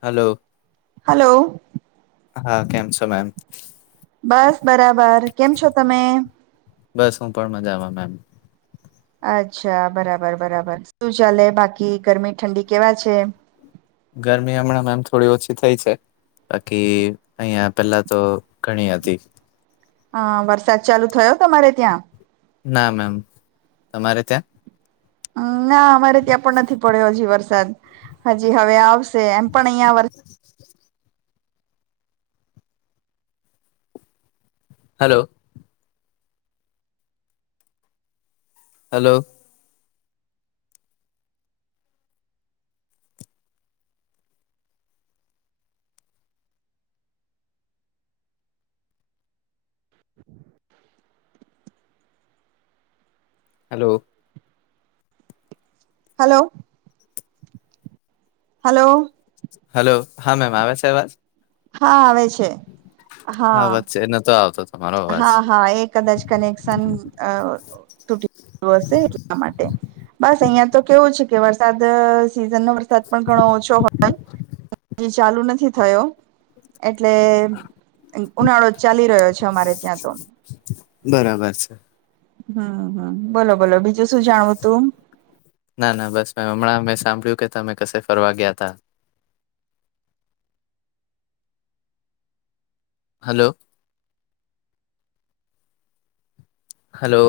Hello hello હા કેમ છો મેમ બસ બરાબર કેમ છો તમે? બસ હું પણ મજામાં મેમ અચ્છા બરાબર બરાબર શું ચાલે બાકી ગરમી ઠંડી કેવા છે ગરમી હમણાં એમ થોડી ઓછી થઈ છે બાકી અહં પેલા તો ઘણી હતી હ વરસાદ ચાલુ થયો તમારે ત્યાં ના મેમ તમારે ત્યાં ના અમારે ત્યાં પણ નથી પડ્યો હજી વરસાદ હજી હવે આવ છેે એમપણ્યા વર hello hello hello hello hello hello હા મેમ આવે છે અવાજ હા આવે છે હા વચ્ચે નતો આવતો તમારો અવાજ હા હા એ કદાચ કનેક્શન અ તૂટી હશે એટલા માટે બસ અહિયાં તો કેવું છે કે વરસાદ સીઝન નો વરસાદ પણ ઘણો ઓછો હોય ચાલુ નથી થયો એટલે ઉનાળો જ ચાલી રહ્યો છે અરે ત્યાં તો બરાબર છે હમ હમ બોલો બોલો બીજ ના ના બસ મે હમણાં મેં સાંભળ્યું કે તમે કસે ફરવા ગયા તા હલો હલો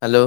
હલો